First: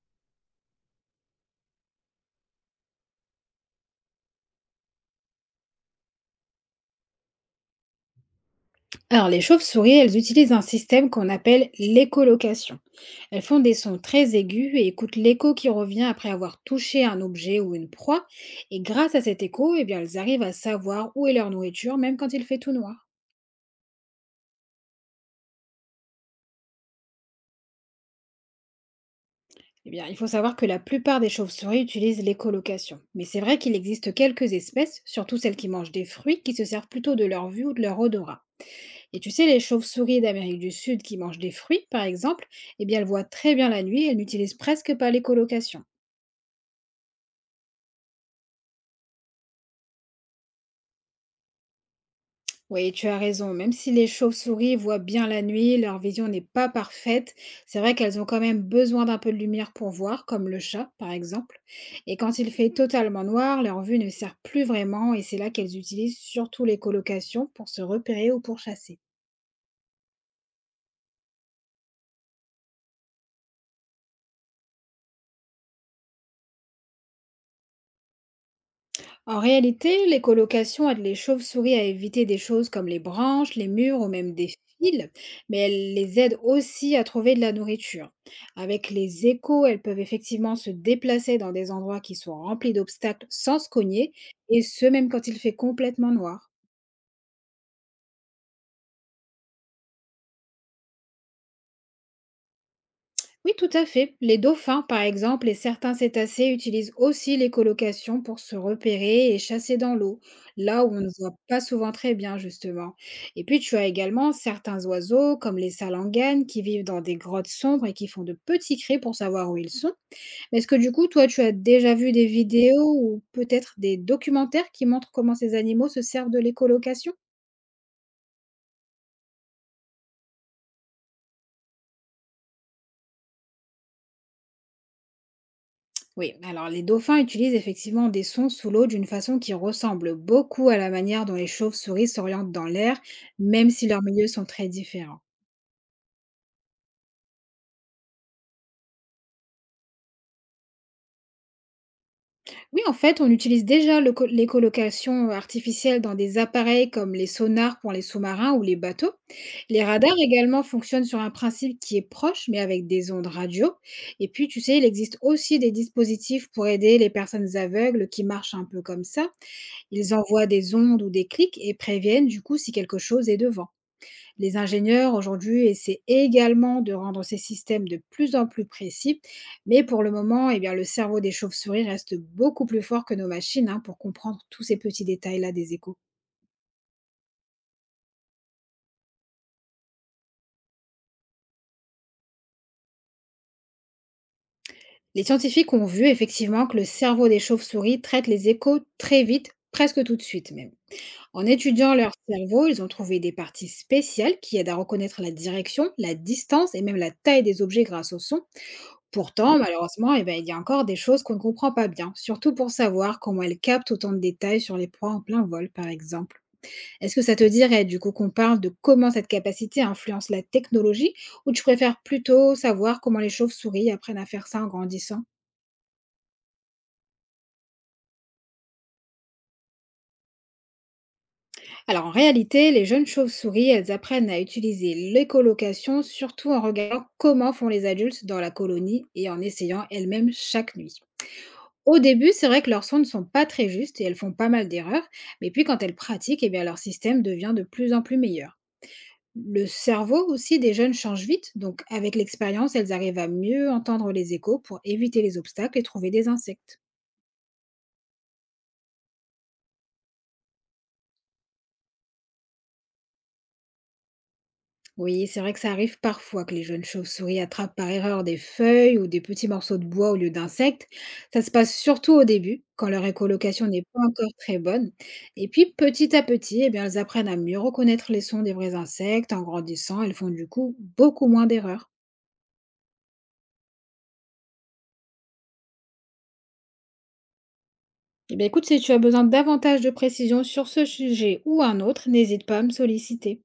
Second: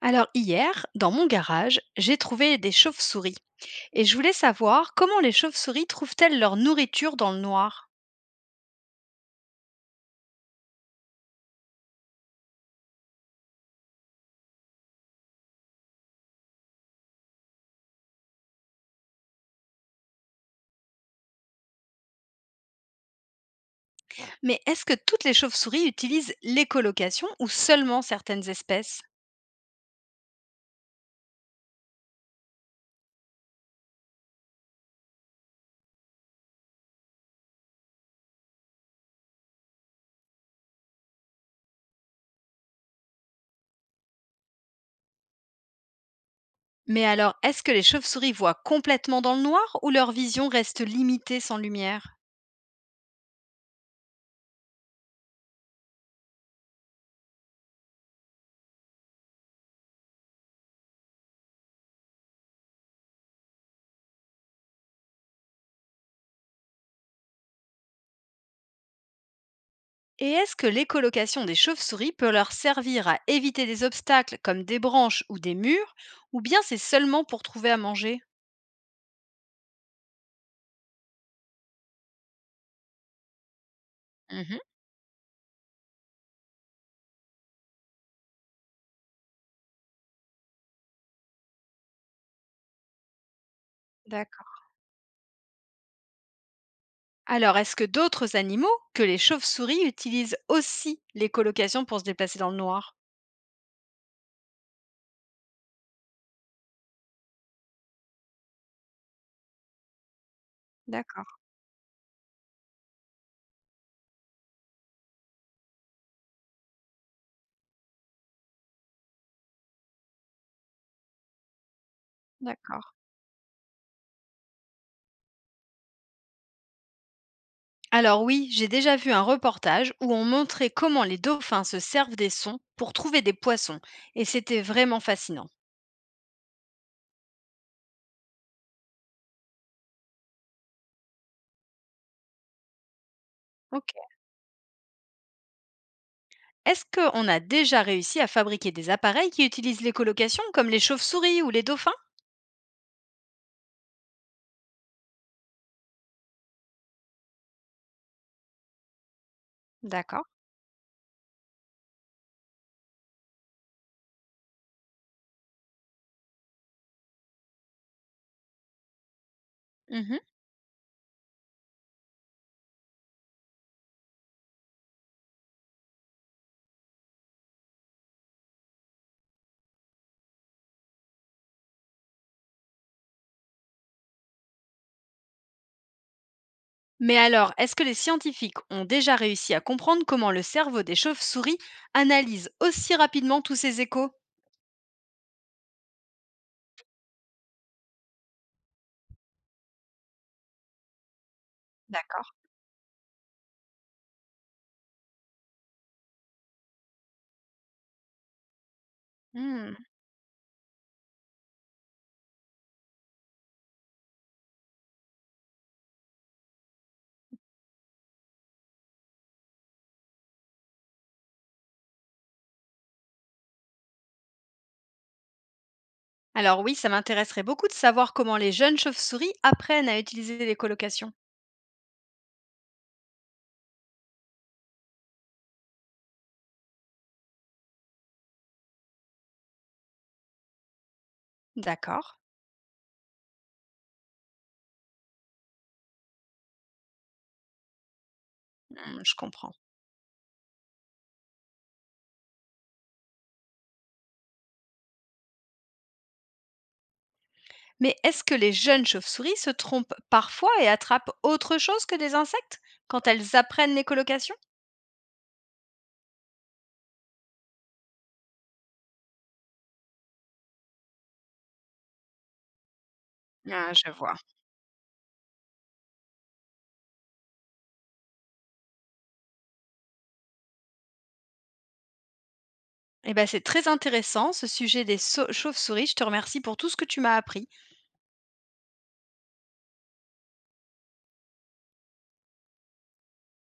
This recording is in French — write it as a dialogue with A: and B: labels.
A: Alors hier, dans mon garage, j'ai trouvé des chauves-souris et je voulais savoir comment les chauves-souris trouvent-elles leur nourriture dans le noir.
B: Alors, les chauves-souris, elles utilisent un système qu'on appelle l'écholocation. Elles font des sons très aigus et écoutent l'écho qui revient après avoir touché un objet ou une proie. Et grâce à cet écho, eh bien, elles arrivent à savoir où est leur nourriture, même quand il fait tout noir.
A: Mais est-ce que toutes les chauves-souris utilisent l'écholocation ou seulement certaines espèces?
B: Eh bien, il faut savoir que la plupart des chauves-souris utilisent l'écholocation. Mais c'est vrai qu'il existe quelques espèces, surtout celles qui mangent des fruits, qui se servent plutôt de leur vue ou de leur odorat. Et tu sais, les chauves-souris d'Amérique du Sud qui mangent des fruits, par exemple, eh bien, elles voient très bien la nuit et elles n'utilisent presque pas l'écholocation.
A: Mais alors, est-ce que les chauves-souris voient complètement dans le noir ou leur vision reste limitée sans lumière?
B: Oui, tu as raison. Même si les chauves-souris voient bien la nuit, leur vision n'est pas parfaite. C'est vrai qu'elles ont quand même besoin d'un peu de lumière pour voir, comme le chat, par exemple. Et quand il fait totalement noir, leur vue ne sert plus vraiment et c'est là qu'elles utilisent surtout les colocations pour se repérer ou pour chasser.
A: Et est-ce que l'écholocation des chauves-souris peut leur servir à éviter des obstacles comme des branches ou des murs ou bien c'est seulement pour trouver à manger?
B: En réalité, les colocations aident les chauves-souris à éviter des choses comme les branches, les murs ou même des
A: Mhm.
B: fils, mais elles les aident aussi à trouver de la nourriture. Avec les échos, elles peuvent effectivement se déplacer dans des endroits qui sont remplis d'obstacles sans se cogner,
A: D'accord.
B: et ce même quand il fait complètement noir.
A: Alors, est-ce que d'autres animaux que les chauves-souris utilisent aussi l'écholocation pour se déplacer dans le noir?
B: Oui, tout à fait. Les dauphins, par exemple, et certains cétacés utilisent aussi l'écholocation pour se repérer et chasser dans l'eau, là où on ne
A: D'accord,
B: voit pas souvent très bien, justement. Et puis, tu as également certains oiseaux, comme les salanganes, qui vivent dans des grottes sombres et qui font de petits cris pour savoir où ils sont. Mais est-ce que, du coup, toi, tu as déjà vu des
A: d'accord.
B: vidéos ou peut-être des documentaires qui montrent comment ces animaux se servent de l'écholocation?
A: Alors oui, j'ai déjà vu un reportage où on montrait comment les dauphins se servent des sons pour trouver des poissons, et c'était vraiment fascinant.
B: Oui, alors les dauphins utilisent effectivement des sons sous l'eau d'une façon qui ressemble beaucoup à la manière dont les chauves-souris s'orientent dans l'air, même si
A: Ok.
B: leurs milieux sont très différents.
A: Est-ce qu'on a déjà réussi à fabriquer des appareils qui utilisent l'écholocation, comme les chauves-souris ou les dauphins?
B: Oui, en fait, on utilise déjà l'écholocation artificielle dans des appareils comme les sonars pour les sous-marins ou les bateaux. Les radars
A: D'accord.
B: également fonctionnent sur un principe qui est proche, mais avec des ondes radio. Et puis, tu sais, il existe aussi des dispositifs pour aider les personnes aveugles qui marchent un peu comme ça. Ils
A: Mhm.
B: envoient des ondes ou des clics et préviennent du coup si quelque chose est devant. Les ingénieurs aujourd'hui essaient également de rendre ces systèmes de plus en plus précis, mais pour le moment, eh bien, le cerveau des chauves-souris reste beaucoup plus fort que nos machines hein, pour comprendre tous ces petits détails-là des échos.
A: Mais alors, est-ce que les scientifiques ont déjà réussi à comprendre comment le cerveau des chauves-souris analyse aussi rapidement tous ces échos?
B: Les scientifiques ont vu effectivement que le cerveau des chauves-souris traite les échos très vite, presque tout de suite même. En étudiant leur
A: D'accord.
B: cerveau, ils ont trouvé des parties spéciales qui aident à reconnaître la direction, la distance et même la taille des objets grâce au son. Pourtant,
A: Mmh.
B: malheureusement, eh ben, il y a encore des choses qu'on ne comprend pas bien, surtout pour savoir comment elles captent autant de détails sur les proies en plein vol, par exemple. Est-ce que ça te dirait du coup qu'on parle de comment cette capacité influence la technologie ou tu préfères plutôt savoir comment les chauves-souris apprennent à faire ça en grandissant?
A: Alors oui, ça m'intéresserait beaucoup de savoir comment les jeunes chauves-souris apprennent à utiliser les colocations.
B: Alors en réalité, les jeunes chauves-souris, elles apprennent à utiliser l'écolocation, surtout en regardant comment font les adultes dans la colonie et en essayant elles-mêmes chaque nuit. Au
A: D'accord.
B: début, c'est vrai que leurs sons ne sont pas très justes et elles font pas mal d'erreurs, mais puis quand elles pratiquent, eh bien leur système devient de plus en plus meilleur.
A: Mmh, je comprends.
B: Le cerveau aussi des jeunes change vite, donc avec l'expérience, elles arrivent à mieux entendre les échos pour éviter les obstacles et trouver des insectes.
A: Mais est-ce que les jeunes chauves-souris se trompent parfois et attrapent autre chose que des insectes quand elles apprennent les colocations?
B: Oui, c'est vrai que ça arrive parfois que les jeunes chauves-souris attrapent par erreur des feuilles ou des petits morceaux de bois au lieu d'insectes. Ça se passe surtout au début, quand leur écolocation
A: Ah,
B: n'est
A: je
B: pas
A: vois.
B: encore très bonne. Et puis petit à petit, eh bien, elles apprennent à mieux reconnaître les sons des vrais insectes. En grandissant, elles font du coup beaucoup moins d'erreurs.
A: Eh ben, c'est très intéressant ce sujet des chauves-souris. Je te remercie pour tout ce que tu m'as appris.
B: Eh bien écoute, si tu as besoin davantage de précisions sur ce sujet ou un autre, n'hésite pas à me solliciter.